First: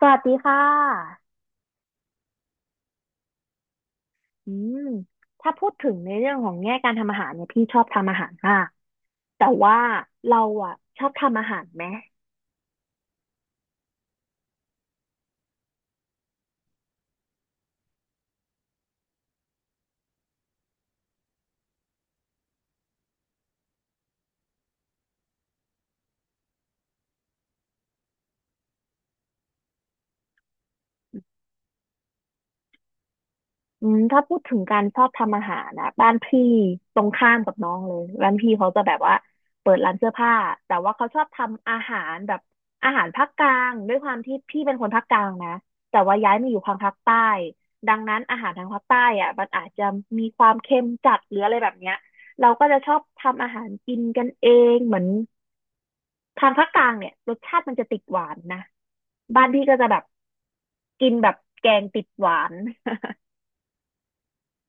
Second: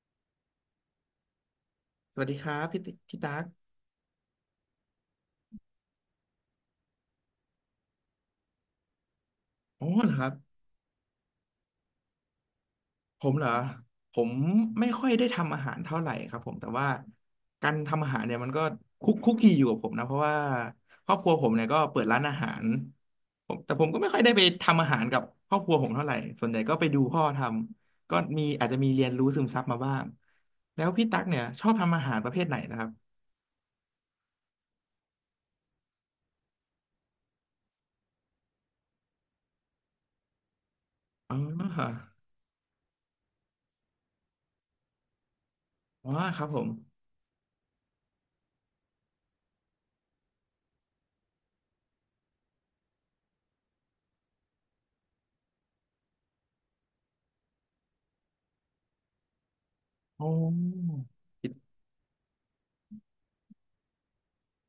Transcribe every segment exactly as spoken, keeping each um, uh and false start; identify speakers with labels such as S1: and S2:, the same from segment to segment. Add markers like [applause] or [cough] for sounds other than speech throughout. S1: สวัสดีค่ะ
S2: สวัสดีครับพี่ติพี่ตั๊ก
S1: อืมถ้าพูดถึงในเรื่องของแง่การทำอาหารเนี่ยพี่ชอบทำอาหารมาก แต่ว่า
S2: อ๋อเหรอครับ
S1: เราอ่ะชอบทำอาหารไหม
S2: ผมเหรอผมไม่ค่อยได้ทำอาหารเท่าไหร่ครับผมแต่ว่าการทำอาหารเนี่ยมันก็คุกคุกคีอยู่กับผมนะเพราะว่าครอบครัวผมเนี่ยก็เปิดร้านอาหารผมแต่ผมก็ไม่ค่อยได้ไปทำอาหารกับครอบครัวผมเท่าไหร่ส่วนใหญ่ก็ไปดูพ่อทำก็มีอาจจะมีเรียนรู้ซึมซับมาบ้างแล้วพี่ตั๊กเนี่ยชอบทำอาหารประเภทไหนนะครับ
S1: อืมถ้าพูดถึงการชอบทำอาหารนะบ้านพี่ตรงข้ามกับน้องเลยบ้านพี่เขาจะแบบว่าเปิดร้านเสื้อผ้าแต่ว่าเขาชอบ
S2: อ
S1: ทำอา
S2: ๋อ
S1: หารแบบอาหารภาคกลางด้วยความที่พี่เป็นคนภาคกลางนะแต่
S2: อ๋อ
S1: ว่าย้าย
S2: ครั
S1: มา
S2: บ
S1: อ
S2: ผ
S1: ยู่
S2: ม
S1: ทางภาคใต้ดังนั้นอาหารทางภาคใต้อ่ะมันอาจจะมีความเค็มจัดหรืออะไรแบบเนี้ยเราก็จะชอบทำอาหารกินกันเองเหมือนทางภาคกลางเนี่ยรสชาติมันจะติดหวานนะบ้านพี่ก็จะแบบ
S2: อ๋อ
S1: กินแบบแกงติดหวาน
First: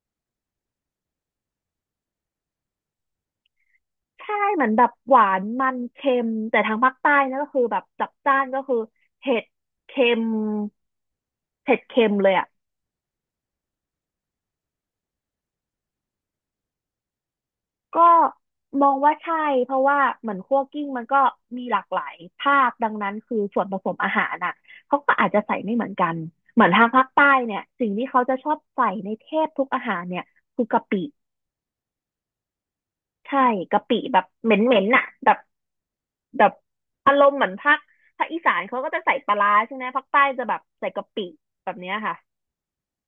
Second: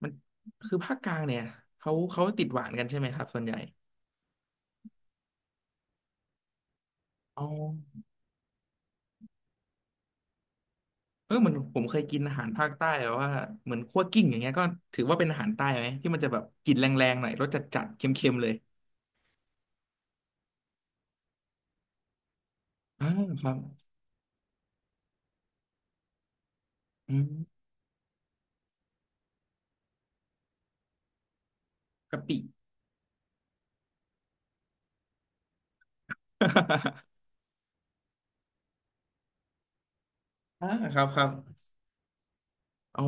S2: มันคือภาคกลางเนี่ยเขาเขาติดหวานกันใช่ไหมครับส่วนใหญ่
S1: ใช่เหมือนแบบหวานมันเค็มแต่ทางภาคใต้นะ
S2: อ๋อ
S1: ก็คือแบบจัดจ้านก็คือเผ็ดเค็ม
S2: เออเหมือน
S1: เผ็
S2: ผ
S1: ด
S2: มเคย
S1: เค็ม
S2: กิน
S1: เลย
S2: อาหา
S1: อ่ะ
S2: รภาคใต้แบบว่าเหมือนคั่วกิ้งอย่างเงี้ยก็ถือว่าเป็นอาหารใต้ไหมที่มันจะแบบกลิ่นแรงๆหน่อยรสจัดๆเค
S1: ก็
S2: ็มๆเลย
S1: มองว่าใช่เพราะว่าเหมือนคั่วกลิ้งมันก็มีหลากหลายภาคดัง
S2: อ่า
S1: นั้นคือ
S2: ครับ
S1: ส่วนผสมอาหารน่ะเขาก็อาจจะใส่ไม่เหมือนกันเหมือนทางภาค
S2: อื
S1: ใต้
S2: ม
S1: เนี่ยสิ่งที่เขาจะชอบใส่ในแทบทุกอาหารเนี่ยคือกะปิ
S2: กะปิ
S1: ใช่กะปิแบบเหม็นเหม็นน่ะแบบแบบอาร
S2: [laughs]
S1: มณ์เหมือนภาคภาคอีสานเขาก็จะใส่ปลาร้าใช่ไหมภาคใต้จะแบบ
S2: อ่า
S1: ใส่
S2: ครั
S1: กะ
S2: บค
S1: ปิ
S2: รับ
S1: แบบเนี้ยค่ะ
S2: อ๋อ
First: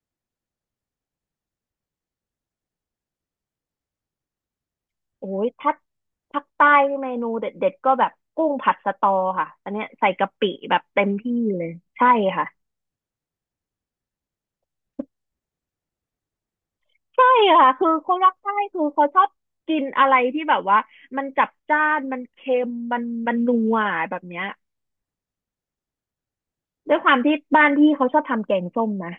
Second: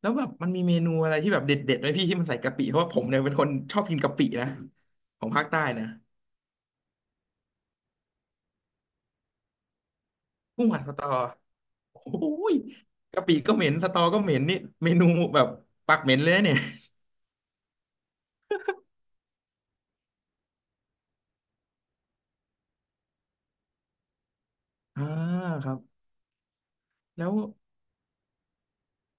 S2: แล้วแบบมันมีเมนูอะไรที่แบบเด็ดๆไหมพี่ที่มันใส่กะปิเพราะว่าผมเนี่ยเป็นคนชอบกินกะปินะข
S1: โอ้
S2: องภา
S1: ย
S2: คใต้
S1: ถ้า
S2: นะ
S1: ภาคใต้นี่เมนูเด็ดๆก็แบบกุ้งผัดสะตอค่ะอันเนี้ยใส่กะปิ
S2: กุ้ง
S1: แบ
S2: ผั
S1: บ
S2: ดสต
S1: เต็
S2: อ
S1: มที่เลย
S2: โ
S1: ใช่ค่ะ
S2: อ้ยกะปิก็เหม็นสตอก็เหม็นนี่เมนูแบบปากเหม็นเลยนะเนี่ย
S1: ใช่ค่ะคือคนรักใต้คือเขาชอบกินอะไรที่แบบว่ามันจัดจ้านมันเค็มมันมันนัวแบบเนี้ย
S2: อ่าครับ
S1: ด้วยความ
S2: แล้ว
S1: ที่บ้านพี่เขาชอบทำแกงส้มนะ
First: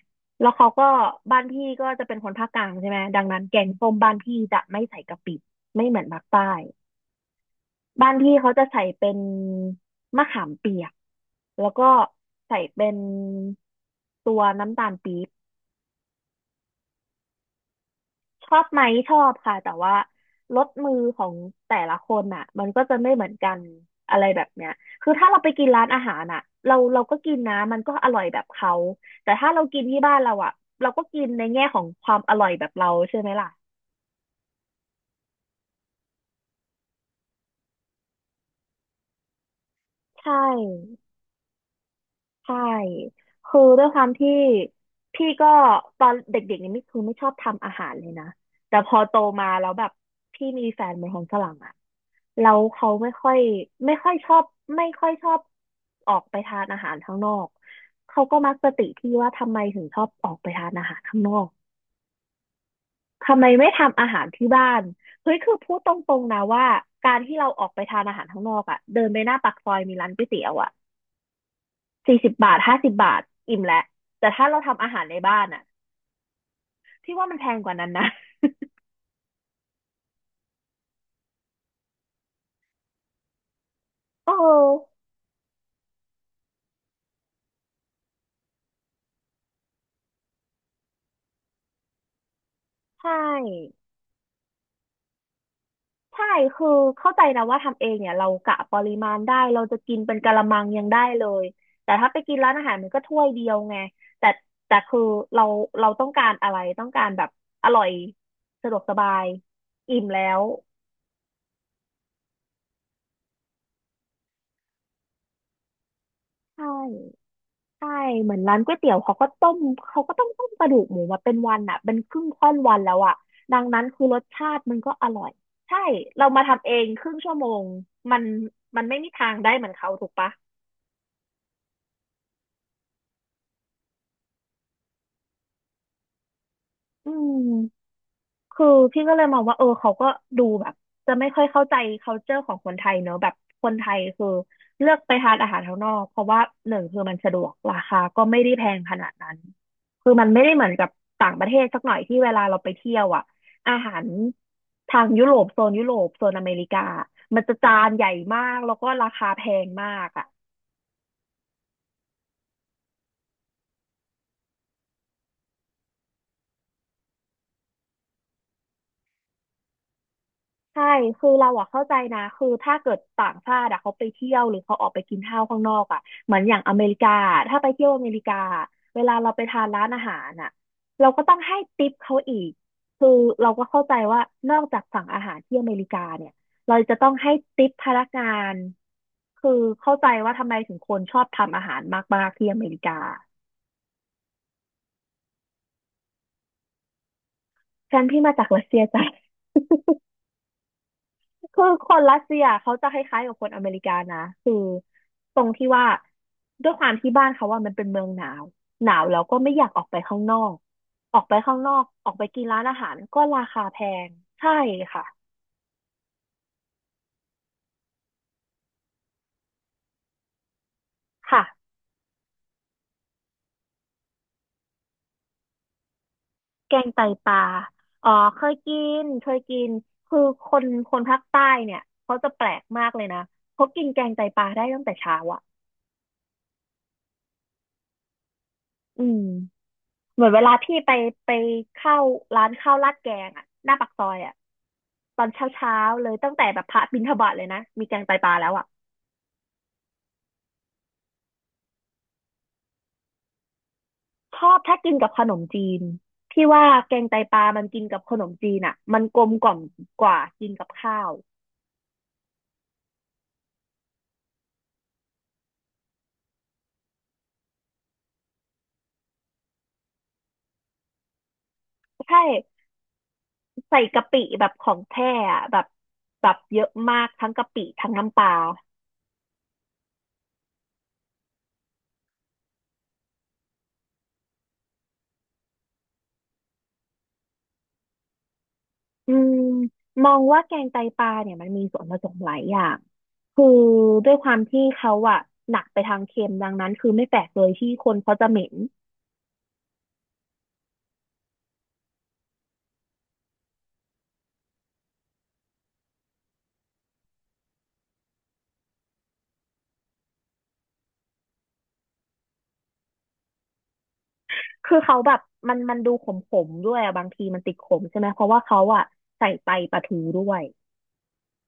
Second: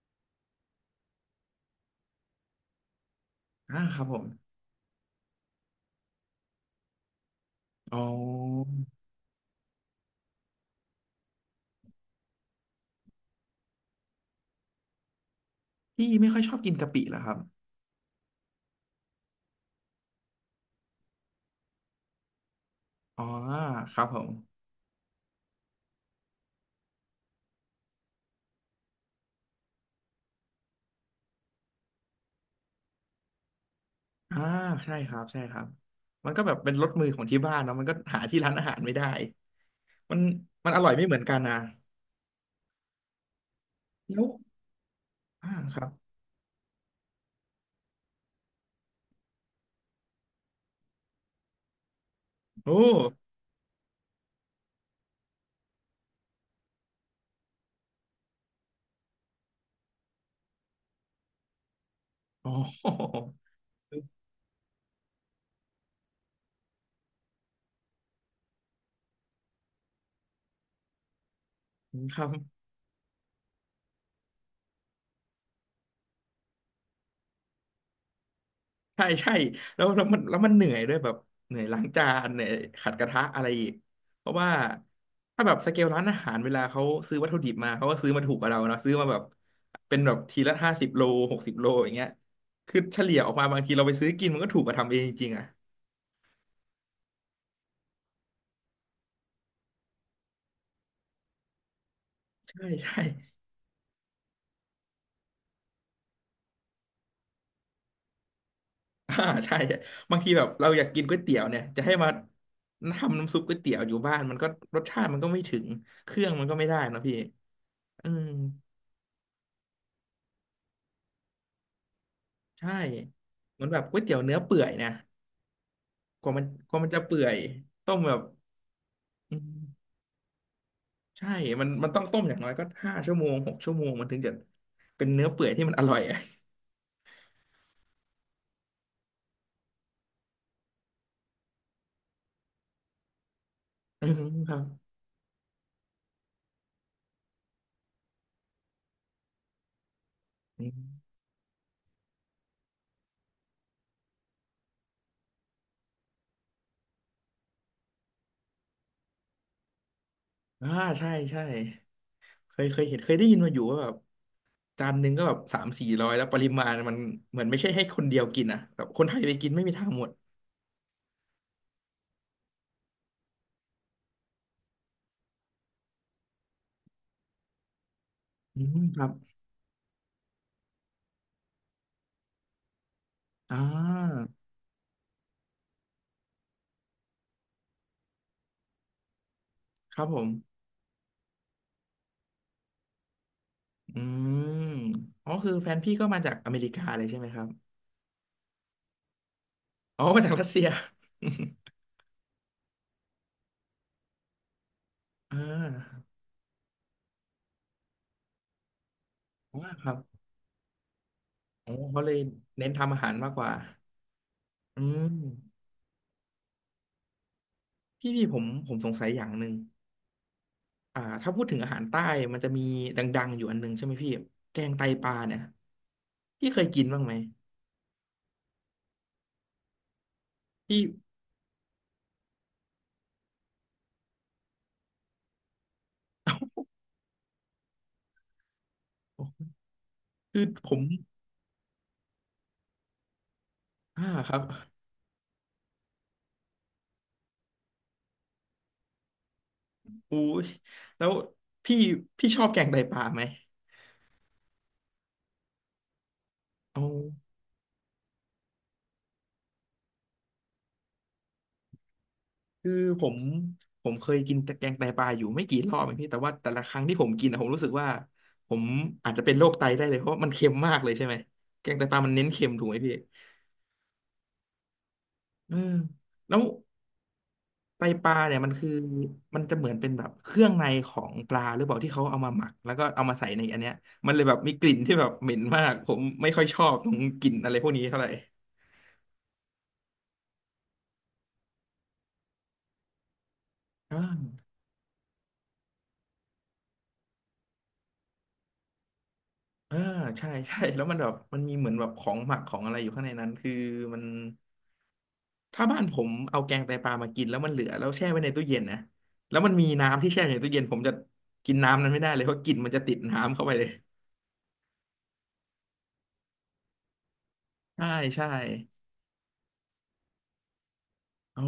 S1: แล้วเขาก็บ้านพี่ก็จะเป็นคนภาคกลางใช่ไหมดังนั้นแกง
S2: อ่า
S1: ส้ม
S2: ครับ
S1: บ้าน
S2: ผม
S1: พี่จะไม่ใส่กะปิไม่เหมือนภาคใต้
S2: อ๋
S1: บ้านพี่เขาจะ
S2: อ
S1: ใส่เป็นมะขามเปียกแล้วก็ใส่เป็นตัวน้ำตาลปี๊บ
S2: พี่ไม่ค่อยชอบกินกะปิเหรอครับ
S1: ชอบไหมชอบค่ะแต่ว่าลดมือของแต่ละคนอ่ะมันก็จะไม่เห
S2: อ๋อ
S1: มือนกัน
S2: ครับผ
S1: อะไร
S2: ม
S1: แบบเนี้ยคือถ้าเราไปกินร้านอาหารอ่ะเราเราก็กินนะมันก็อร่อยแบบเขาแต่ถ้าเรากินที่บ้านเราอ่ะเราก็กินในแง่ของความอร่อยแบบเราใช่ไหมล่ะ
S2: อ่าใช่ครับใช่ครับมันก็แบบเป็นรสมือของที่บ้านเนาะมันก็หาที่ร้านอาหารไม่ได้มัน
S1: ใช่
S2: มันอร่อยไม่เหมือนกันนะ
S1: ใช่คือด้วยความ
S2: แล้ว
S1: ที่พี่ก็
S2: อ่าครับ
S1: ตอนเด็กๆนี่ไม่คือไม่ชอบทำอาหารเลยนะแต่พอโตมาแล้วแบบพี่มีแฟนเป็นคนฝรั่งอะแล้ว
S2: โอ้
S1: เขาไม่ค่อยไม่ค่อยชอบไม่ค่อยชอบออกไปทานอาหารข้างนอกเขาก็มักจะติที่ว่าทำไมถึงชอบออกไปทานอาหารข้างนอก
S2: อ๋อ
S1: ทำไมไม่ทำอาหารที่บ้านเฮ้ยคือพูดตรงๆนะว่าการที่เราออกไปทานอาหารข้างนอกอะเดินไปหน้าปากซอยมีร้านก๋วยเตี๋ยวอะ
S2: [laughs] ค
S1: สี่
S2: รั
S1: สิบบาท
S2: บ
S1: ห้าสิบบาทอิ่มแล้วแต่ถ้าเราทำอาหารในบ้านอ่ะที่ว่ามันแพงกว่านั้นนะ
S2: ใช่ใช่แล้วแล้วมันแล้วมันเหนื่อยด้วยแบบเหนื่อยล้างจานเหนื่อยขัดกระทะอะไรอีกเพ
S1: เอ
S2: ราะว่า
S1: อ
S2: ถ้าแบบสเกลร้านอาหารเวลาเขาซื้อวัตถุดิบมาเขาก็ซื้อมาถูกกว่าเราเนาะซื้อมาแบบเป็นแบบทีละห้าสิบโลหกสิบโลอย่างเงี้ยคือเฉ
S1: ใช
S2: ลี่ยออกมาบางที
S1: ่
S2: เราไปซื้อกินมันก็ถูกกว่าทำเองจริงๆอ่ะ
S1: ใช่คือเข้าใจนะว่าทำเองเนี่ยเรากะปริมาณได้เราจะกินเป็นกะละมังยังได้เลยแต่ถ้าไปกินร้านอา
S2: ใช่
S1: หารมันก็
S2: ใช่
S1: ถ้วยเดียวไงแต่แต่คือเราเราต้องการอะไรต้องการแบบอร่อยสะดวกสบา
S2: [laughs] อ่า
S1: ย
S2: ใช่
S1: อิ่ม
S2: บาง
S1: แล้
S2: ที
S1: ว
S2: แบบเราอยากกินก๋วยเตี๋ยวเนี่ยจะให้มาทำน้ำซุปก๋วยเตี๋ยวอยู่บ้านมันก็รสชาติมันก็ไม่ถึงเครื่องมันก็
S1: ใช่
S2: ไม่ได้นะพี่
S1: ใช่
S2: อืม
S1: เหมือนร้านก๋วยเตี๋ยวเขาก็ต้มเขาก็ต้องต้มกระดูกหมูมาเป็นวันอ่ะเป็นครึ่งค่อน
S2: ใช่
S1: วันแล้วอ่ะดั
S2: เหมื
S1: ง
S2: อนแบ
S1: นั้
S2: บ
S1: น
S2: ก๋ว
S1: คื
S2: ย
S1: อ
S2: เตี๋
S1: ร
S2: ยว
S1: ส
S2: เนื้อ
S1: ชา
S2: เปื่อ
S1: ติ
S2: ย
S1: มัน
S2: เนี่
S1: ก็
S2: ย
S1: อร่อยใช่เรา
S2: กว่ามั
S1: มา
S2: น
S1: ทำ
S2: ก
S1: เอ
S2: ว่า
S1: ง
S2: มันจะ
S1: ครึ่ง
S2: เปื่อ
S1: ชั่ว
S2: ย
S1: โมง
S2: ต้มแบ
S1: มั
S2: บ
S1: นมันไม่มีทาง
S2: อื
S1: ได้
S2: ม
S1: เหมือนเขาถูกปะ
S2: ใช่มันมันต้องต้มอย่างน้อยก็ห้าชั่วโมงหกชั่วโมงมันถึงจะเป็นเนื้อเปื่อยที่มันอร่อยอะ
S1: อืม คือพี่ก็เลยมองว่าเออเขาก็ดูแบบจะไม่ค่อยเข้าใจ คัลเจอร์ ของคนไทยเนอะแบบคนไทย
S2: [laughs] อืม
S1: คือ
S2: ครั
S1: เลื
S2: บ
S1: อกไปทานอาหารข้างนอกเพราะว่าหนึ่งคือมันสะดวกราคาก็ไม่ได้แพงขนาดนั้นคือมันไม่ได้เห
S2: อื
S1: มือนกับ
S2: ม
S1: ต่างประเทศสักหน่อยที่เวลาเราไปเที่ยวอ่ะอาหารทางยุโรปโซนยุโรปโซนอเมริกามันจะจานใหญ่มากแล้วก็ราคาแพงมากอ่ะ
S2: อ่าใช่ใช่เคยเคยเห็นเคยได้ยินมาอยู่ว่าแบบจานหนึ่งก็แบบสามสี่ร้อยแล้วปริมาณมันเหมือนไม่ใช่ให้คนเดียวกินอ่ะแบบคนไทยไปกินไม่มีทางหมด
S1: ใช่คือเราอะเข้าใจนะคือถ้าเกิดต่างชาติอะเขาไปเที่ยวหรือเขาออกไปกินข้าวข้างนอกอะเหมือนอย่างอเมริกาถ้าไปเที่ยวอเมริกา
S2: อืมค
S1: เว
S2: รับ
S1: ลาเราไปทานร้านอาหารอะเราก็ต้องให้ทิปเขาอีกคือเรา
S2: อ่
S1: ก็เข้าใจว่า
S2: า
S1: นอกจากสั่งอาหารที่อเมริกาเนี่ยเราจะต้องให้ทิปพนักงานคือเข้า
S2: ครั
S1: ใจ
S2: บผม
S1: ว่าทำไมถึงคนชอบทำอาหารมากๆที่อเมริกา
S2: อืมอ๋อคือแฟนพี่ก็มาจากอเมริกาเลยใช่ไหมครับ
S1: ฉันพี่มาจากรัสเซียจ้ะ
S2: อ๋อมาจากรัสเซีย
S1: คือคนรัสเซียเขาจะคล้ายๆกับคนอเมริกานะคือ
S2: [laughs]
S1: ต
S2: อ่
S1: รงที่ว่า
S2: า
S1: ด้วยความที่บ้านเขาว่ามันเป็นเมืองหนาวหนาวแล้วก็ไม่อ
S2: อ่า
S1: ยากออ
S2: ค
S1: ก
S2: รั
S1: ไป
S2: บ
S1: ข้างนอกออกไปข้างน
S2: อ๋อ
S1: อก
S2: เขา
S1: อ
S2: เล
S1: อก
S2: ย
S1: ไปกินร้าน
S2: เน้น
S1: อาหา
S2: ทำ
S1: ร
S2: อาหาร
S1: ก็
S2: มาก
S1: รา
S2: กว่า
S1: คาแพงใช่
S2: อื
S1: ค่ะ
S2: มพี่พี่ผมผมสงสัยอย่างหนึ่งอ่าถ้าพู
S1: ค่ะ
S2: ดถึงอาหารใต้มันจะมีดังๆอยู่อันหนึงใช่ไหมพี่แกงไตปลาเนี่ยพี่เคย
S1: แก
S2: กิน
S1: ง
S2: บ้า
S1: ไต
S2: งไหม
S1: ปลาอ๋อเคยกินเคยกินคือคน
S2: พี่
S1: คนภาคใต้เนี่ยเขาจะแปลกมากเลยนะเขากินแกงไตปลาได้ตั้งแต่เช้าอ่ะอืม เหมือนเว
S2: คือ
S1: ลา
S2: ผ
S1: พี่
S2: ม
S1: ไปไปเข้าร้านข้าวราดแกงอะหน้าปากซ
S2: อ่า
S1: อย
S2: ค
S1: อะ
S2: รับ
S1: ตอนเช้าเช้าเลยตั้งแต่แบบพระบิณฑบาตเลยนะมีแกงไตปลาแล้วอะ
S2: อุ้ยแล้วพี่พี่ชอบแกงไตปลาไหม
S1: ชอบถ้ากินกับขนมจีนพี่ว่า
S2: เอา
S1: แกงไตปลามันกินกับขนมจีนอะมันกลมกล่อมกว่ากินกับข้าว
S2: คือผมผมเคยกินแต่แกงไตปลาอยู่ไม่กี่รอบเองพี่แต่ว่าแต่ละครั้งที่ผมกินอะผมรู้สึกว่าผมอาจจะเป็นโรคไตได้เลยเพราะมันเค็มมากเลยใช่ไหมแกงไตปลามัน
S1: ใช่
S2: เน้นเค็มถูกไหมพี่
S1: ใส่กะปิแบบของแท้อะ
S2: เอ
S1: แบ
S2: อ
S1: บแบ
S2: แล้
S1: บ
S2: ว
S1: เยอะมากทั้งกะปิ
S2: ไต
S1: ทั้ง
S2: ปลา
S1: น้ำปลา
S2: เนี่ยมันคือมันจะเหมือนเป็นแบบเครื่องในของปลาหรือเปล่าที่เขาเอามาหมักแล้วก็เอามาใส่ในอันเนี้ยมันเลยแบบมีกลิ่นที่แบบเหม็นมากผมไม่ค่อยชอบตรงกลิ่นอะไรพวกนี้เท่าไหร่
S1: อืมมองว่าแกงไตปลาเนี่ยมันมีส่วนผสมหลายอย่างคือด้วย
S2: อ่า
S1: ความที่เขาอะหนักไปทางเค็มดังนั้นคือไม่แปลกเลยที่คนเขาจะเหม็น
S2: เออใช่ใช่แล้วมันแบบมันมีเหมือนแบบของหมักของอะไรอยู่ข้างในนั้นคือมันถ้าบ้านผมเอาแกงไตปลามากินแล้วมันเหลือแล้วแช่ไว้ในตู้เย็นนะแล้วมันมีน้ำที่แช่อยู่ในตู้เย็นผมจะกินน้ำนั้นไม่ได้เลยเพราะกลิ่นมันจะติดน้ำเข้าไปเลย
S1: คือเขาแบบมันมันดูขมๆด้วยอะบางทีมันติดขม
S2: ใช่
S1: ใช่ไหมเพ
S2: ใช่
S1: ราะว่าเขาอะใส่ไตปลาทูด้วย
S2: อ๋อ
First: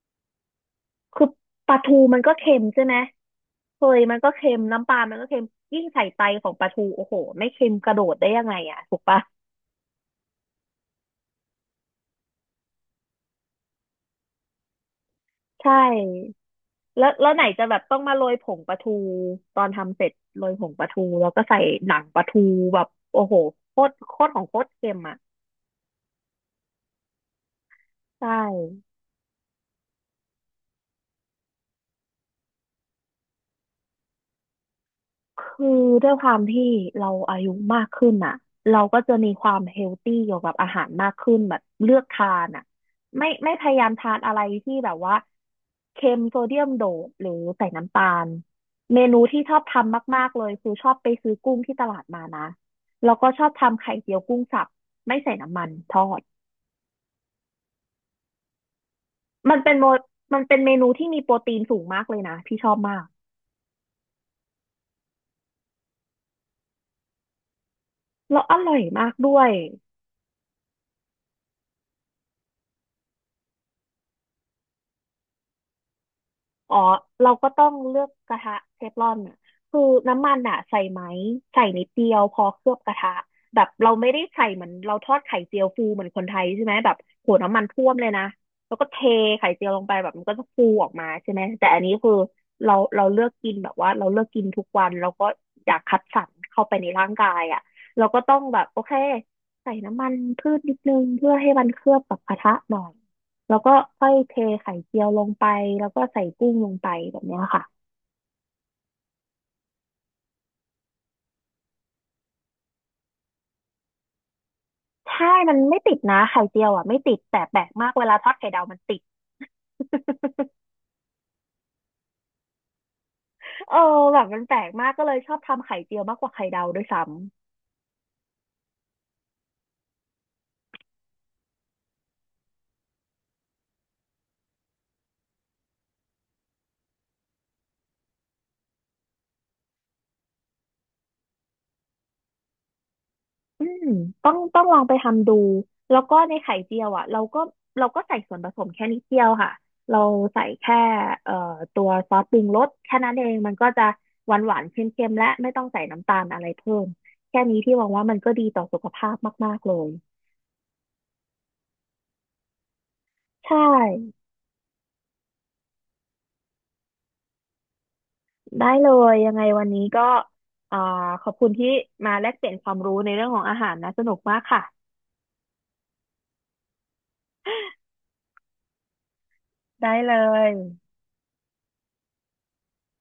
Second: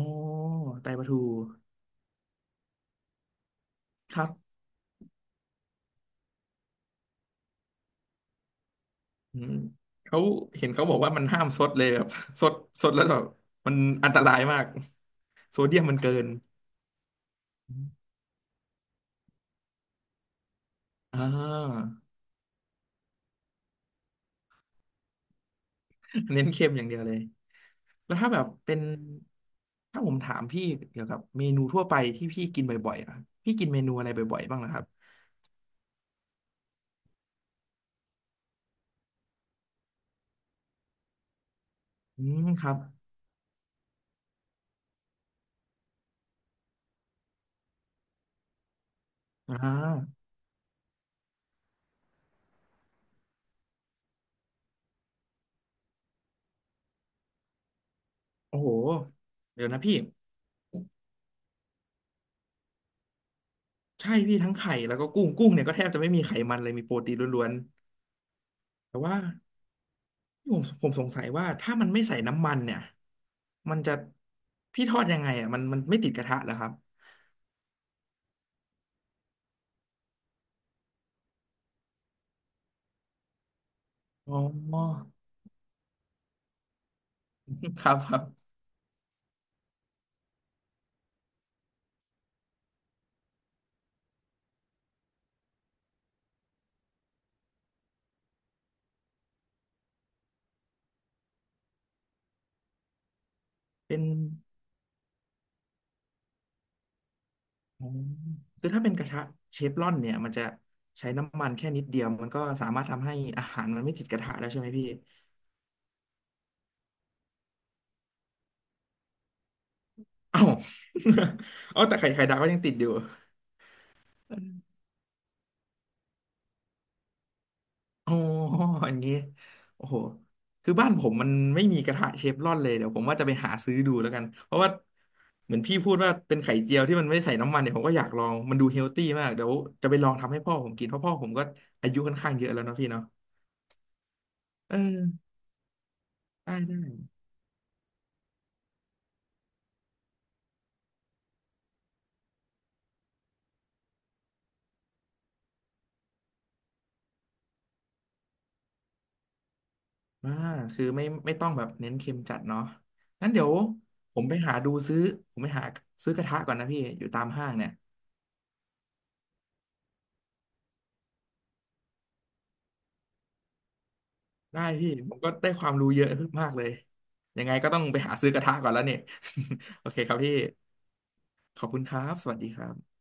S2: ไตปลาทู
S1: คือปลาทูมันก็เค็มใช่ไหมเคยมั
S2: ค
S1: น
S2: รั
S1: ก็เค็
S2: บ
S1: มน้ำปลามันก็เค็มยิ่งใส่ไตของปลาทูโอ้โหไม่เค็มกระโดดได้ยังไงอะถูกปะ
S2: อืมเขาเห็นเขาบอกว่ามันห้ามซดเลยแบบ [laughs] ซดซดแล้วแบบมันอันตรายมากโซ
S1: ใช
S2: เดียมมันเกิน
S1: ่ แล้วแล้วไหนจะ
S2: อ
S1: แบบ
S2: ม
S1: ต้องมาโรยผงปลาทูตอนทำเสร็จโรยผงปลาทู
S2: อ่
S1: แล้วก็ใส่หนั
S2: า
S1: งปลาทูแบบโอ้โหโคตรโคตรของโคตรเค็มอ่ะ
S2: [laughs] เน้นเค็มอย่างเดียวเลยแล้วถ้า
S1: ใช่
S2: แบบเป็นถ้าผมถามพี่เกี่ยวกับเมนูทั่วไปที่พี่กินบ่อยๆอ่ะพี่กินเมนูอะไรบ่อยๆบ้างนะครับ
S1: คือด้วยความที่เราอายุมากขึ้นอ่ะเราก็จะมีความเฮลตี้เกี่ยวกับอาหารมากขึ้นแบบเลือก
S2: อื
S1: ทา
S2: ม
S1: น
S2: ค
S1: อ่ะ
S2: รับ
S1: ไม่ไม่พยายามทานอะไรที่แบบว่าเค็มโซเดียมโดดหรือใส่น้ำตาลเมนูที่ช
S2: อ่
S1: อบทำ
S2: า
S1: มากๆเลยคือชอบไปซื้อกุ้งที่ตลาดมานะแล้วก็ชอบทำไข่เจียวกุ้งสับไม่ใส่น้ำมันทอด
S2: โอ้โห
S1: มัน
S2: เดี๋ยว
S1: เป็น
S2: นะ
S1: โม
S2: พี่
S1: มันเป็นเมนูที่มีโปรตีนสูงมากเลยนะพี่ชอบมาก
S2: ใช่พี่ทั้งไข่แล้วก็กุ้งกุ้งเนี่ยก็แทบจะไม่มีไขมันเลยมีโปรตีนล้วน
S1: แล้วอร่อย
S2: ๆแต่
S1: มาก
S2: ว่า
S1: ด้วย
S2: ผมผมสงสัยว่าถ้ามันไม่ใส่น้ำมันเนี่ยมันจะพี่ทอดยังไงอ่ะมันมันไม่ติดกระทะเหรอครับ
S1: อ๋อเราก็ต้องเลือกกระทะเทฟลอนน่ะคือน้ำมันอ่ะใส่ไหมใส่นิดเดียวพอเคลือบกระทะแบบเราไม่ได้
S2: อ๋อ
S1: ใส่เหมือนเราทอดไข่เจียวฟูเหมือนคนไทยใช่ไหมแบบโหน้ำมัน
S2: [laughs] ค
S1: ท่ว
S2: รั
S1: ม
S2: บ
S1: เล
S2: ค
S1: ย
S2: รับ
S1: นะแล้วก็เทไข่เจียวลงไปแบบมันก็จะฟูออกมาใช่ไหมแต่อันนี้คือเราเราเลือกกินแบบว่าเราเลือกกินทุกวันเราก็อยากคัดสรรเข้าไปในร่างกายอ่ะเราก็ต้องแบบโอเคใส่น้ำมันพืชนิดนึงเพื่อให้มันเคลือบกับกระทะหน่อย แล้วก็
S2: เป็น
S1: ค่อยเทไข่เจียวลงไปแล้วก็ใส่กุ้งลงไปแบบเนี้ยค่ะ
S2: อ๋อคือถ้าเป็นกระทะเชฟรอนเนี่ยมันจะใช้น้ำมันแค่นิดเดียวมันก็สามารถทำให้อาหารมันไม่ติดกระทะแล้วใช่ไหมพี่
S1: ใช่มันไม่ติดนะไข่เจียวอ่ะไม่ติดแต่แปลกมากเวลาทอดไข่ดาวมันติด
S2: เอ้า
S1: [laughs]
S2: [laughs] เอ้า [laughs] แต่ไข่ไข่ดาวก็ยังติดอยู่
S1: เออแบบมันแปลกมากก็เลยชอบทำไข่เจียวมากกว่าไข่ดาวด้วยซ้ำ
S2: อ๋ออย่างงี้โอ้โหคือบ้านผมมันไม่มีกระทะเชฟรอนเลยเดี๋ยวผมว่าจะไปหาซื้อดูแล้วกันเพราะว่าเหมือนพี่พูดว่าเป็นไข่เจียวที่มันไม่ใส่น้ำมันเนี่ยผมก็อยากลองมันดูเฮลตี้มากเดี๋ยวจะไปลองทำให้พ่อผมกินเพราะพ่อผมก็อายุค่อนข้างเยอะแล้วเนาะพี่เนาะ
S1: อืมต้องต้อง
S2: เอ
S1: ลองไป
S2: อ
S1: ทำดูแล้วก็ใน
S2: ได้
S1: ไข่เจี
S2: ได้
S1: ยวอ่ะเราก็เราก็ใส่ส่วนผสมแค่นิดเดียวค่ะเราใส่แค่เอ่อตัวซอสปรุงรสแค่นั้นเองมันก็จะหวานหวานเค็มๆและไม่ต้องใส่น้ำตาลอะไรเพิ่มแค่นี้ที่หวังว่ามันก็ดีต่อสุขภาพมากๆเลย
S2: อ่าคือไม่ไม่ต้องแบบเน้นเค็มจัดเนาะงั้นเดี๋ยว
S1: ใช่
S2: ผมไปหาดูซื้อผมไปหาซื้อกระทะก่อนนะพี่อยู่ตามห้างเนี่ย
S1: ได้เลยยังไงวันนี้ก็อ่าขอบคุณที่มาแลกเปลี่ยนความรู้ในเรื่องของอาหารนะสนุกมาก
S2: ได้
S1: ค่ะ
S2: พี่ผมก็ได้ความรู้เยอะขึ้นมากเลยยังไงก็ต้องไปหาซื้อกระทะก่อนแล้วเนี่ย [laughs] โอ
S1: ได้
S2: เคค
S1: เล
S2: รับพี่
S1: ย
S2: ขอบคุณครับสวัสดีครับ